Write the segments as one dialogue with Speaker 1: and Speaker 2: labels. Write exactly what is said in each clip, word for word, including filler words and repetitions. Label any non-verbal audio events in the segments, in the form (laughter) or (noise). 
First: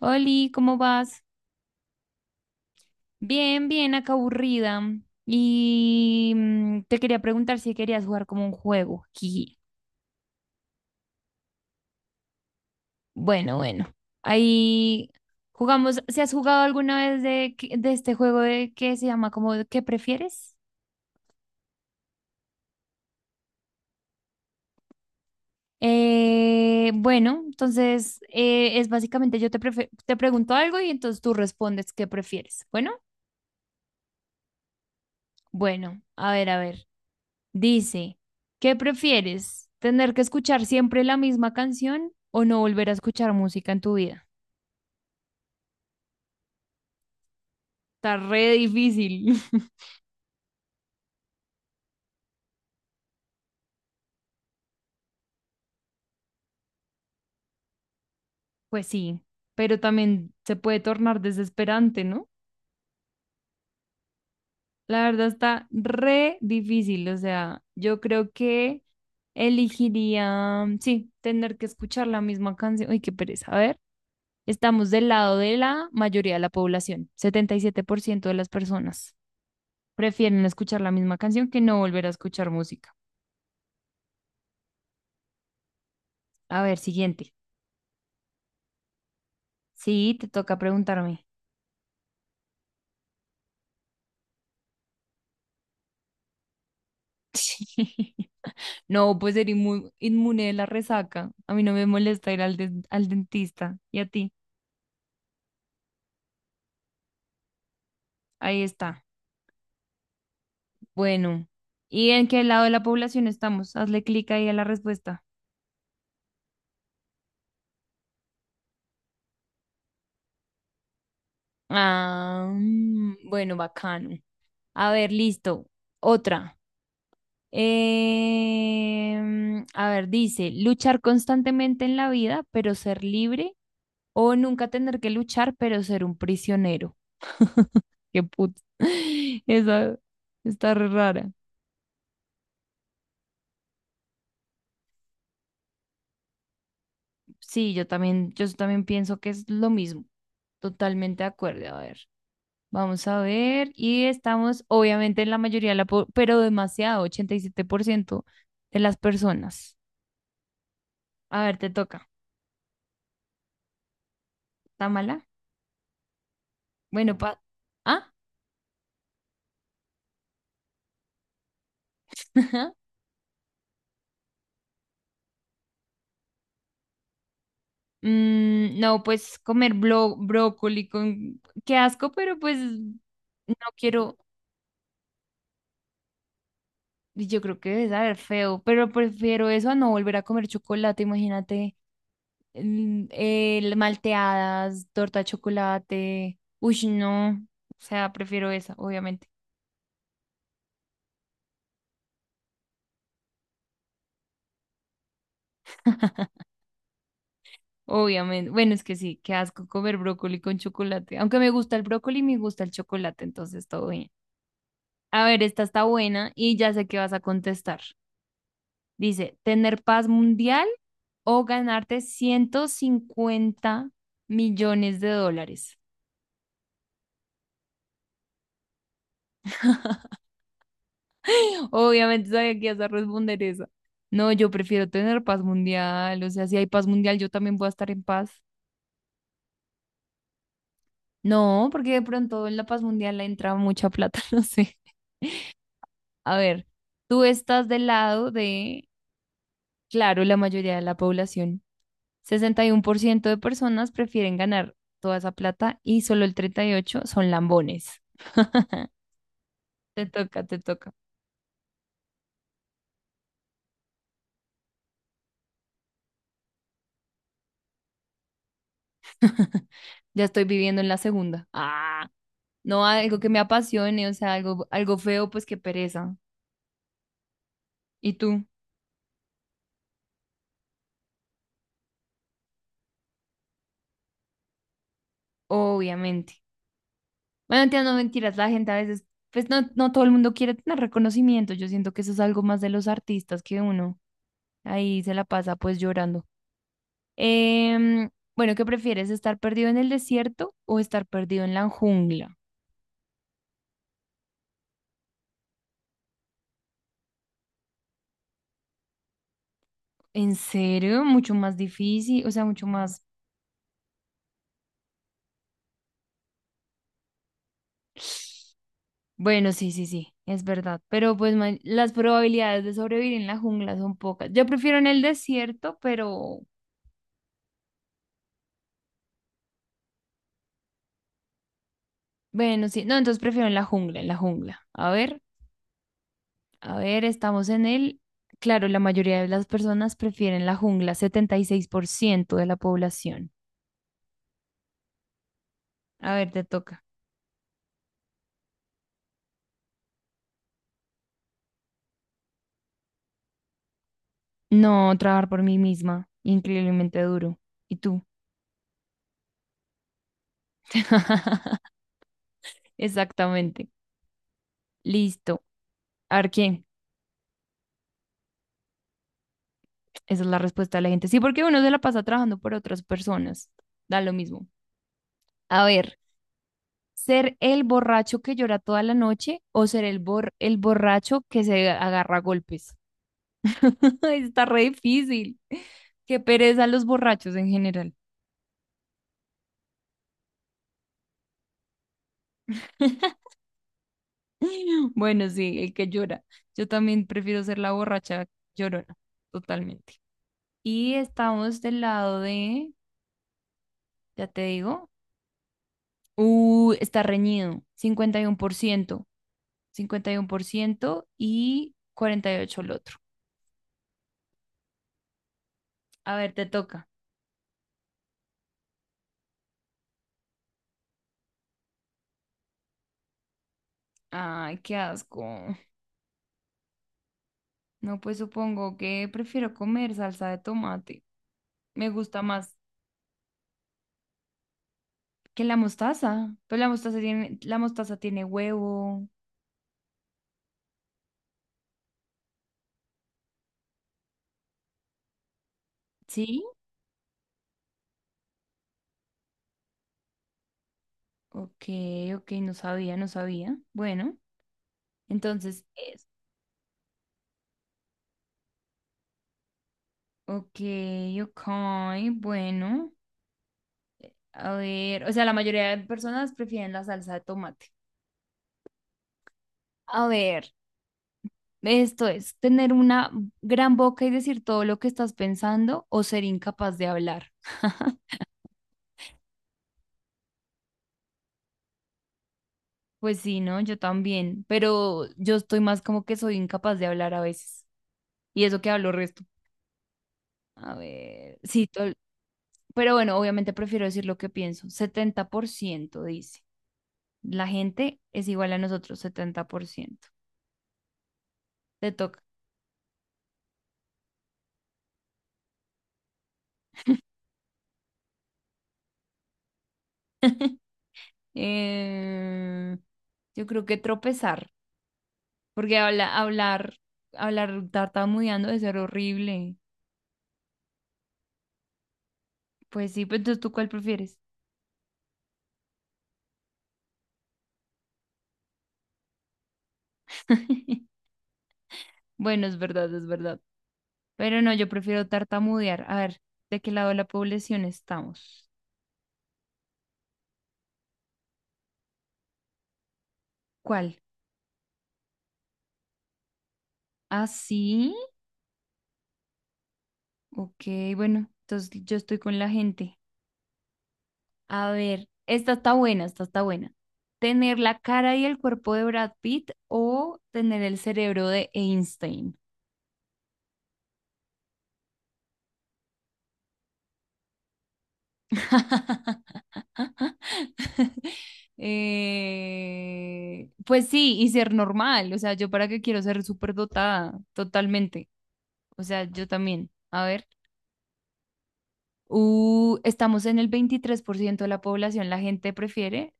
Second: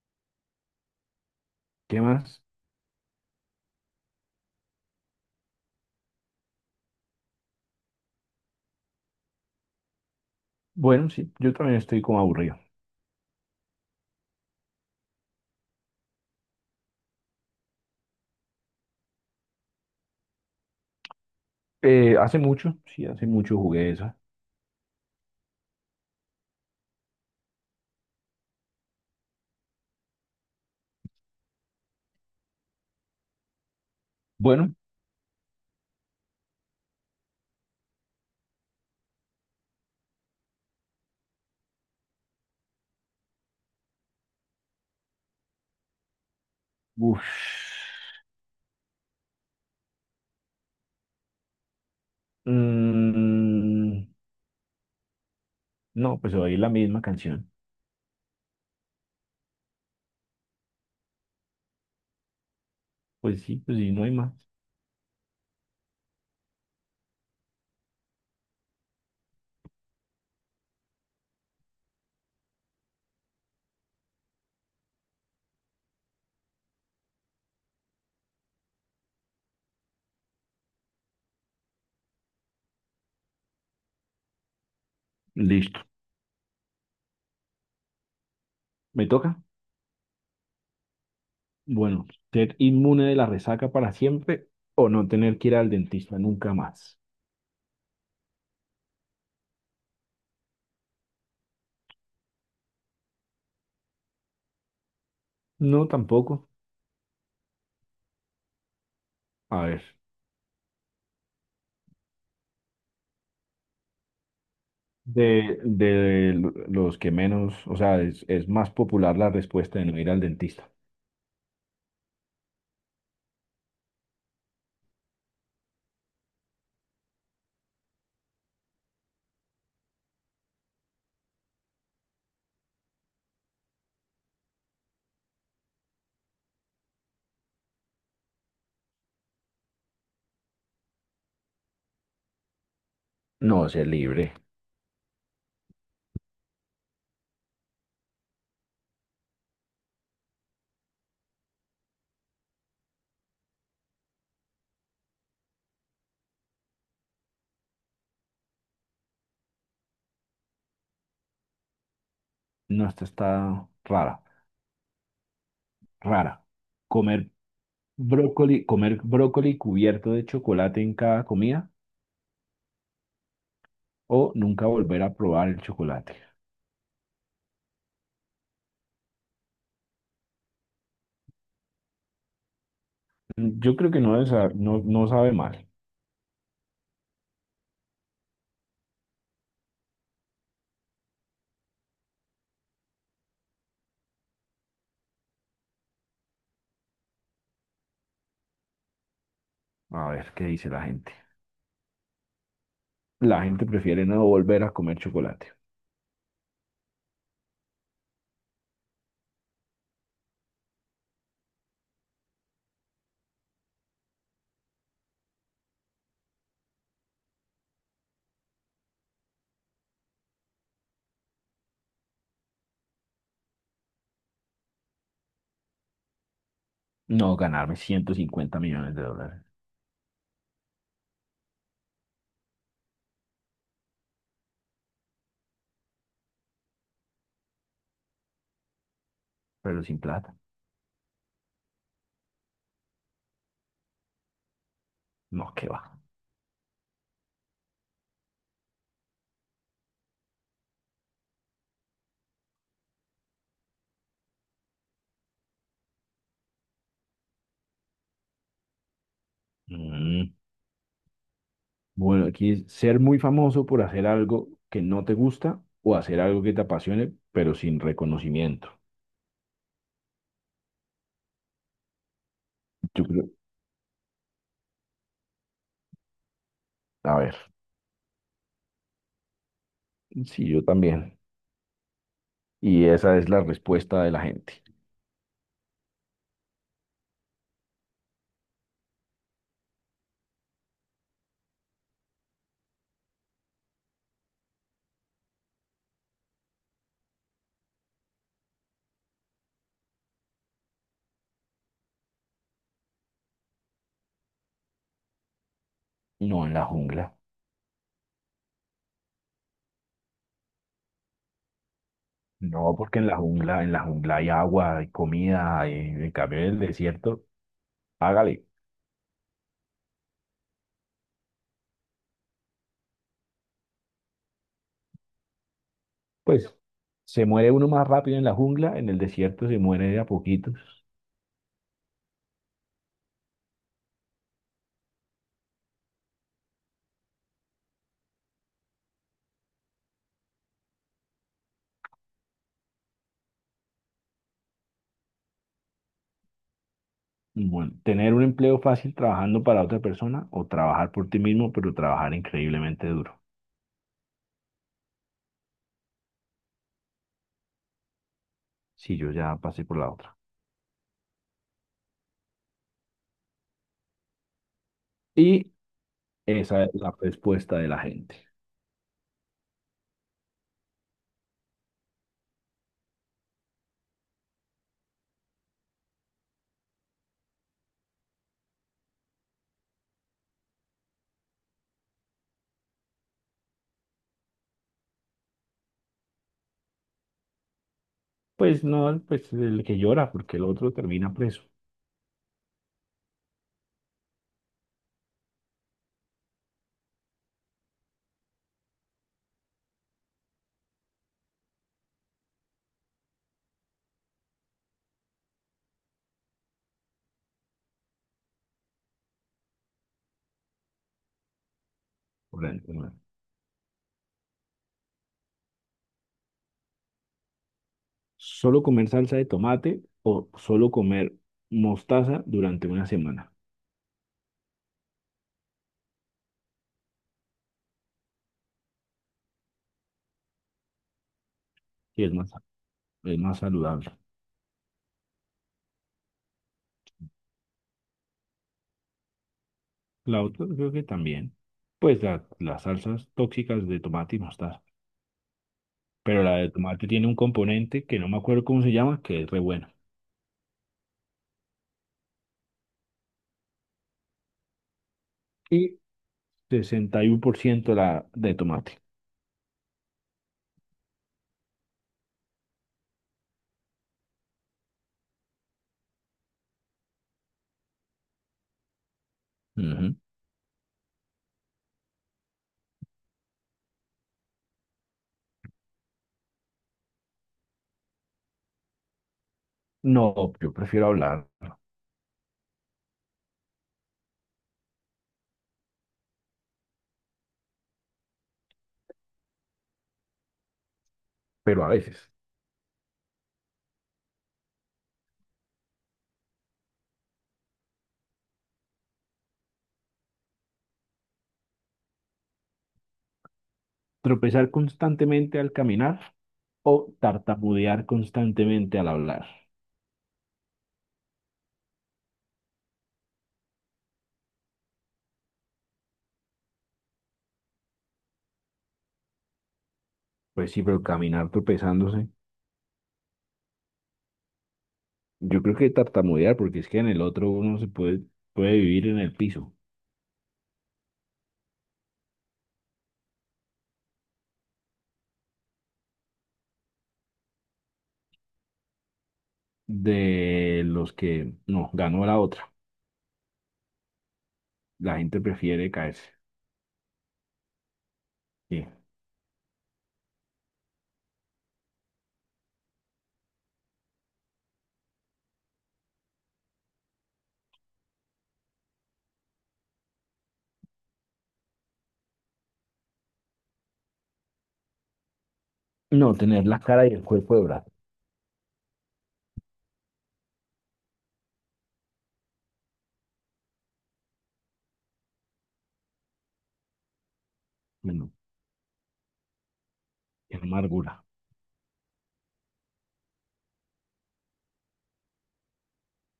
Speaker 1: Oli, ¿cómo vas?
Speaker 2: ¿Qué más?
Speaker 1: Bien, bien, acá aburrida. Y mm, te quería preguntar si querías jugar como un juego. Jiji.
Speaker 2: Bueno, sí, yo también estoy como aburrido.
Speaker 1: Bueno, bueno. Ahí jugamos. ¿Se has jugado alguna vez de, que- de este juego de que se llama como de ¿Qué prefieres?
Speaker 2: Eh, hace mucho, sí, hace mucho jugué esa.
Speaker 1: Eh, bueno, entonces eh, es básicamente yo te, prefe- te pregunto algo y entonces tú respondes qué prefieres. Bueno,
Speaker 2: Bueno,
Speaker 1: bueno, a ver, a ver. Dice, ¿qué prefieres? ¿Tener que escuchar siempre la misma canción o no volver a escuchar música en tu vida?
Speaker 2: uff.
Speaker 1: Está re difícil. (laughs)
Speaker 2: Mm, no, pues oí la misma canción.
Speaker 1: Pues sí, pero también se puede tornar desesperante, ¿no?
Speaker 2: Pues sí, pues sí, no hay más.
Speaker 1: La verdad está re difícil, o sea, yo creo que elegiría, sí, tener que escuchar la misma canción. Uy, qué pereza. A ver, estamos del lado de la mayoría de la población, setenta y siete por ciento de las personas prefieren escuchar la misma canción que no volver a escuchar música.
Speaker 2: Listo.
Speaker 1: A ver, siguiente.
Speaker 2: ¿Me toca?
Speaker 1: Sí, te toca preguntarme. (laughs)
Speaker 2: Bueno, ser inmune de la resaca para siempre o no tener que ir al dentista nunca más.
Speaker 1: Sí. No, pues ser inmu- inmune de la resaca. A mí no me molesta ir al, den- al dentista. ¿Y a ti?
Speaker 2: No, tampoco.
Speaker 1: Ahí está.
Speaker 2: A ver,
Speaker 1: Bueno. ¿Y en qué lado de la población estamos? Hazle clic ahí a la respuesta.
Speaker 2: de, de los que menos, o sea, es, es más popular la respuesta de no ir al dentista.
Speaker 1: Ah, mm, bueno, bacano. A ver, listo. Otra. Em, a ver, dice, luchar constantemente en la vida, pero ser libre, o nunca tener que luchar, pero ser un prisionero. Qué puto. (laughs) Esa está re rara.
Speaker 2: No, sé libre.
Speaker 1: Sí, yo también, yo también pienso que es lo mismo. Totalmente de acuerdo. A ver, vamos a ver. Y estamos, obviamente, en la mayoría de la, po- pero demasiado, ochenta y siete por ciento de las personas. A ver, te toca.
Speaker 2: No, esta está rara,
Speaker 1: ¿Está mala?
Speaker 2: rara.
Speaker 1: Bueno,
Speaker 2: Comer
Speaker 1: pa. ¿Ah?
Speaker 2: brócoli, comer brócoli cubierto de chocolate en cada comida
Speaker 1: (laughs)
Speaker 2: o nunca volver a probar el chocolate.
Speaker 1: Mm, no, pues comer blo- brócoli con. Qué asco, pero pues no
Speaker 2: Yo creo que no,
Speaker 1: quiero.
Speaker 2: debe sa- no, no sabe mal.
Speaker 1: Y Yo creo que debe saber feo, pero prefiero eso a no volver a comer chocolate, imagínate. el- el malteadas, torta de chocolate. Uy, no. O sea, prefiero esa, obviamente.
Speaker 2: A ver qué dice la gente. La gente prefiere no volver a comer chocolate.
Speaker 1: (laughs) Obviamente. Bueno, es que sí, qué asco comer brócoli con chocolate. Aunque me gusta el brócoli, me gusta el chocolate, entonces todo bien. A ver, esta está buena y ya sé qué vas a contestar. Dice, ¿tener paz mundial o ganarte ciento cincuenta millones de dólares?
Speaker 2: No ganarme ciento cincuenta millones de dólares,
Speaker 1: Obviamente sabía que ibas a responder esa. No, yo prefiero tener paz mundial. O sea, si hay paz mundial, yo también voy a estar en paz.
Speaker 2: pero sin plata.
Speaker 1: No, porque de pronto en la paz mundial le entra mucha plata, (laughs) no sé.
Speaker 2: No, qué va.
Speaker 1: A ver, tú estás del lado de, claro, la mayoría de la población. Sesenta y uno por ciento de personas prefieren ganar toda esa plata y solo el treinta y ocho por ciento son lambones. (laughs) Te
Speaker 2: Mm.
Speaker 1: toca, te toca.
Speaker 2: Bueno, aquí es ser muy famoso por hacer algo que no te gusta o hacer algo que te apasione, pero sin reconocimiento.
Speaker 1: (laughs) Ya estoy viviendo en la segunda. Ah. No
Speaker 2: Yo
Speaker 1: algo
Speaker 2: creo,
Speaker 1: que me apasione, o sea, algo, algo feo, pues qué pereza.
Speaker 2: a ver,
Speaker 1: ¿Y tú?
Speaker 2: sí, yo también. Y esa es la respuesta de la gente.
Speaker 1: Obviamente. Bueno, entiendo, no mentiras, la gente a veces, pues no, no todo el mundo quiere tener reconocimiento. Yo siento que eso es algo más de los artistas que uno ahí se la pasa pues llorando. Em, bueno, ¿qué prefieres? ¿Estar perdido en el desierto o estar perdido en la jungla?
Speaker 2: No, en la jungla.
Speaker 1: ¿En serio? Mucho más difícil, o sea, mucho
Speaker 2: No, porque
Speaker 1: más.
Speaker 2: en la jungla, en la jungla hay agua, hay comida, hay, en cambio en el desierto, hágale.
Speaker 1: Bueno, sí, sí, sí, es verdad. Pero pues ma- las probabilidades de sobrevivir en la jungla son pocas. Yo prefiero en el desierto, pero
Speaker 2: Pues se muere uno más rápido en la jungla, en el desierto se muere de a poquitos.
Speaker 1: bueno, sí. No, entonces prefiero en la jungla, en la jungla. A ver, a ver, estamos en el... Claro, la mayoría de las personas prefieren la jungla, setenta y seis por ciento de la población. A ver, te toca.
Speaker 2: Bueno, tener un empleo fácil trabajando para otra persona o trabajar por ti mismo, pero trabajar increíblemente duro.
Speaker 1: No, trabajar por mí misma, increíblemente duro. ¿Y tú?
Speaker 2: Si yo ya pasé por la otra.
Speaker 1: (laughs) Exactamente. Listo.
Speaker 2: Y
Speaker 1: A ver, ¿quién?
Speaker 2: esa es la respuesta de la gente.
Speaker 1: Esa es la respuesta de la gente. Sí, porque uno se la pasa trabajando por otras personas. Da lo mismo. A ver, ser el borracho que llora toda la noche o ser el, bor el borracho que se agarra a golpes. (laughs) Está re difícil. Qué pereza los borrachos en general.
Speaker 2: Pues no, pues el que llora, porque el otro termina preso.
Speaker 1: (laughs) Bueno, sí, el que llora. Yo también prefiero ser la borracha llorona, totalmente. Y estamos del lado de, ya te digo, uh, está reñido, cincuenta y uno por ciento cincuenta y
Speaker 2: por el-
Speaker 1: cuarenta y ocho por ciento el
Speaker 2: por el-
Speaker 1: otro. A ver, te toca.
Speaker 2: Solo comer salsa de tomate o solo comer mostaza durante una semana.
Speaker 1: Ay, qué asco. No, pues supongo que prefiero comer salsa de tomate. Me
Speaker 2: Y es
Speaker 1: gusta
Speaker 2: más,
Speaker 1: más
Speaker 2: es más saludable.
Speaker 1: que la mostaza. Pues la mostaza tiene, la mostaza tiene huevo.
Speaker 2: La otra creo que también. Pues la- las salsas tóxicas de tomate y mostaza. Pero la
Speaker 1: ¿Sí?
Speaker 2: de tomate tiene un componente que no me acuerdo cómo se llama, que es re bueno.
Speaker 1: Ok, ok, no sabía, no sabía. Bueno, entonces
Speaker 2: Y
Speaker 1: es.
Speaker 2: sesenta y uno por ciento la de tomate.
Speaker 1: Ok, ok, bueno. A ver, o sea, la mayoría de personas prefieren la salsa de tomate.
Speaker 2: Ujú.
Speaker 1: A ver, esto es tener una gran boca y decir todo lo que estás pensando o ser incapaz de hablar. (laughs)
Speaker 2: No, yo prefiero hablar.
Speaker 1: Pues sí, ¿no? Yo también, pero yo estoy más como que soy incapaz de hablar a veces. Y eso que hablo resto. A ver,
Speaker 2: Pero
Speaker 1: sí,
Speaker 2: a
Speaker 1: tol-
Speaker 2: veces.
Speaker 1: pero bueno, obviamente prefiero decir lo que pienso. Setenta por ciento dice. La gente es igual a nosotros, setenta por ciento. Te toca.
Speaker 2: Tropezar constantemente al caminar o tartamudear constantemente al hablar.
Speaker 1: Eh, yo creo que tropezar, porque habla, hablar, hablar tartamudeando debe ser horrible.
Speaker 2: Pues sí, pero caminar tropezándose.
Speaker 1: Pues sí, pues entonces tú cuál prefieres.
Speaker 2: Yo creo que tartamudear, porque es que en el otro uno se puede, puede vivir en el piso.
Speaker 1: (laughs) Bueno, es verdad, es verdad. Pero no, yo prefiero tartamudear. A ver, ¿de qué lado de la población estamos?
Speaker 2: De los que no, ganó la otra.
Speaker 1: ¿Cuál?
Speaker 2: La gente prefiere caerse.
Speaker 1: ¿Ah, sí?
Speaker 2: Sí.
Speaker 1: Ok, bueno, entonces yo estoy con la gente. A ver, esta está buena, esta está buena. ¿Tener la cara y el cuerpo de Brad Pitt o tener el cerebro de Einstein?
Speaker 2: No, tener la cara y el cuerpo de brazo.
Speaker 1: (laughs) Eh, pues sí, y ser normal. O sea, yo para qué quiero ser súper dotada, totalmente.
Speaker 2: Bueno,
Speaker 1: O sea, yo también. A ver,
Speaker 2: qué amargura.
Speaker 1: uh, estamos en el veintitrés por ciento de la población. La gente prefiere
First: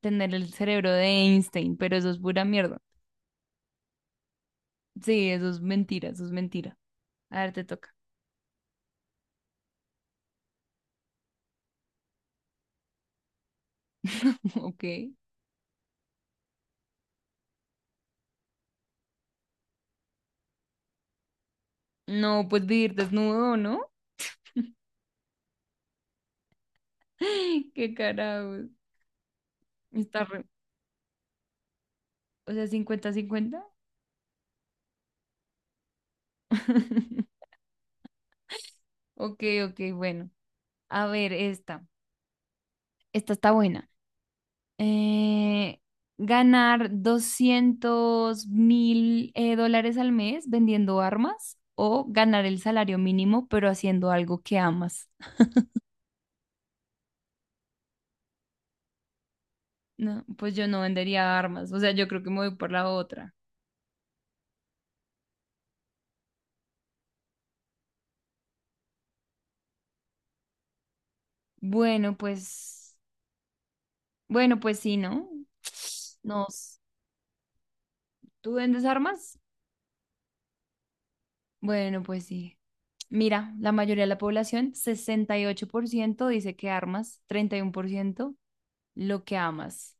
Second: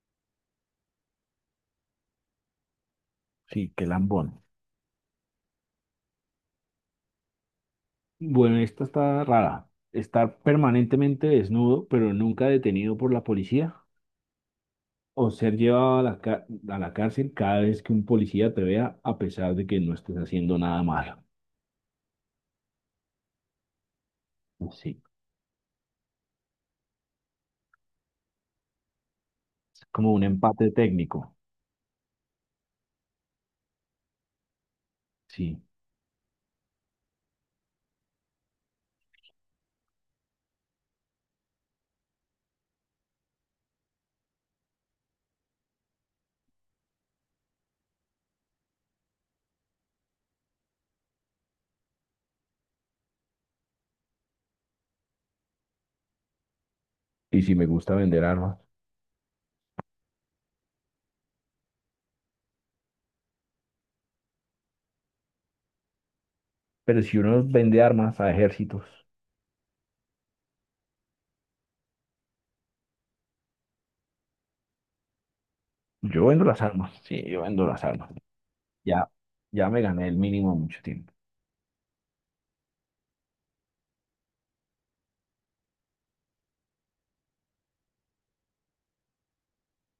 Speaker 1: tener el cerebro de Einstein, pero eso es pura mierda.
Speaker 2: Sí, qué lambón.
Speaker 1: Sí, eso es mentira, eso es mentira. A ver, te toca.
Speaker 2: Bueno, esta está rara. Estar permanentemente desnudo, pero nunca detenido por la policía.
Speaker 1: (laughs) Ok.
Speaker 2: O ser llevado a la, ca- a la cárcel cada vez que un policía te vea, a pesar de que no estés haciendo nada malo.
Speaker 1: No, pues vivir desnudo, ¿no?
Speaker 2: Sí,
Speaker 1: (laughs) Qué carajo.
Speaker 2: es como
Speaker 1: Está.
Speaker 2: un
Speaker 1: re-
Speaker 2: empate técnico.
Speaker 1: O sea, cincuenta-cincuenta.
Speaker 2: Sí.
Speaker 1: (laughs) Ok, ok, bueno. A ver, esta. Esta está buena. Eh, ¿ganar doscientos mil eh, dólares al mes vendiendo armas o ganar el salario mínimo pero haciendo algo que amas?
Speaker 2: Y si me gusta vender armas.
Speaker 1: No, pues yo no vendería armas. O sea, yo creo que me voy por la otra.
Speaker 2: Pero si uno vende armas a ejércitos,
Speaker 1: Bueno, pues, bueno, pues sí, ¿no? (tsk)
Speaker 2: yo vendo
Speaker 1: ¿Nos
Speaker 2: las
Speaker 1: s-
Speaker 2: armas. Sí, yo vendo las armas.
Speaker 1: ¿Tú vendes
Speaker 2: Ya,
Speaker 1: armas?
Speaker 2: ya me gané el mínimo mucho tiempo.
Speaker 1: Bueno, pues sí. Mira, la mayoría de la población, sesenta y ocho por ciento dice que armas, treinta y uno por ciento lo que amas.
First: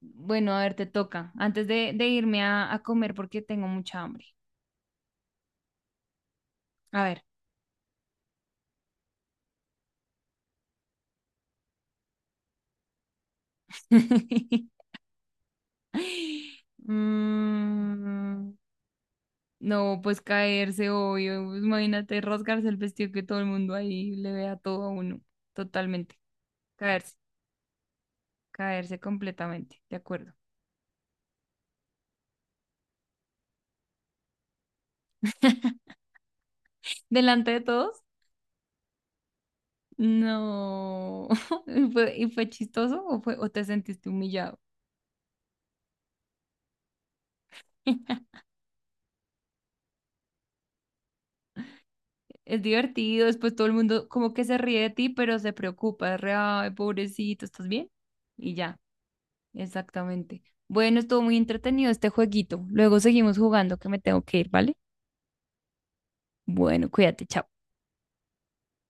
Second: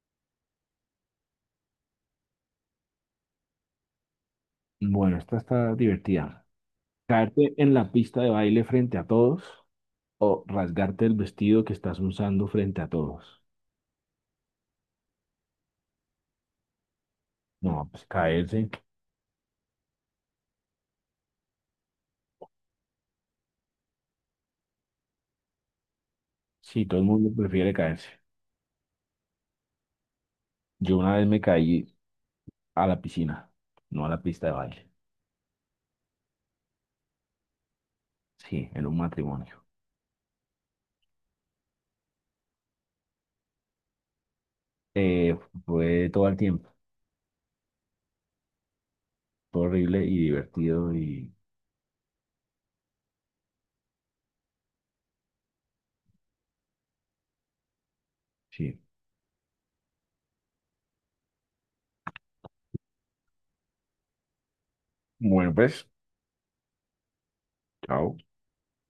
Speaker 1: Bueno, a ver, te toca. Antes de, de irme a, a comer porque tengo mucha hambre.
Speaker 2: Bueno, esta está divertida.
Speaker 1: A ver.
Speaker 2: Caerte en la pista de baile frente a todos o rasgarte el vestido que estás usando frente a todos.
Speaker 1: (laughs)
Speaker 2: No, pues
Speaker 1: Mm,
Speaker 2: caerse.
Speaker 1: no, pues caerse, obvio. Pues imagínate rasgarse el vestido que todo el mundo ahí le vea todo a uno. Totalmente.
Speaker 2: Sí, todo el
Speaker 1: Caerse,
Speaker 2: mundo prefiere caerse.
Speaker 1: caerse completamente. De acuerdo.
Speaker 2: Yo una vez me caí a la piscina, no a la pista de baile,
Speaker 1: (laughs) Delante de todos.
Speaker 2: sí, en un matrimonio.
Speaker 1: No. (laughs) ¿Y fue, y fue chistoso o fue, o te sentiste humillado?
Speaker 2: Eh, fue todo el tiempo,
Speaker 1: (laughs)
Speaker 2: fue horrible y divertido y
Speaker 1: Es divertido, después todo el mundo como que se ríe de ti, pero se preocupa, es re, ay, pobrecito, ¿estás bien? Y ya,
Speaker 2: sí.
Speaker 1: exactamente. Bueno, estuvo muy entretenido este jueguito. Luego seguimos jugando que me tengo que ir, ¿vale?
Speaker 2: Bueno, pues,
Speaker 1: Bueno, cuídate, chao.
Speaker 2: chao.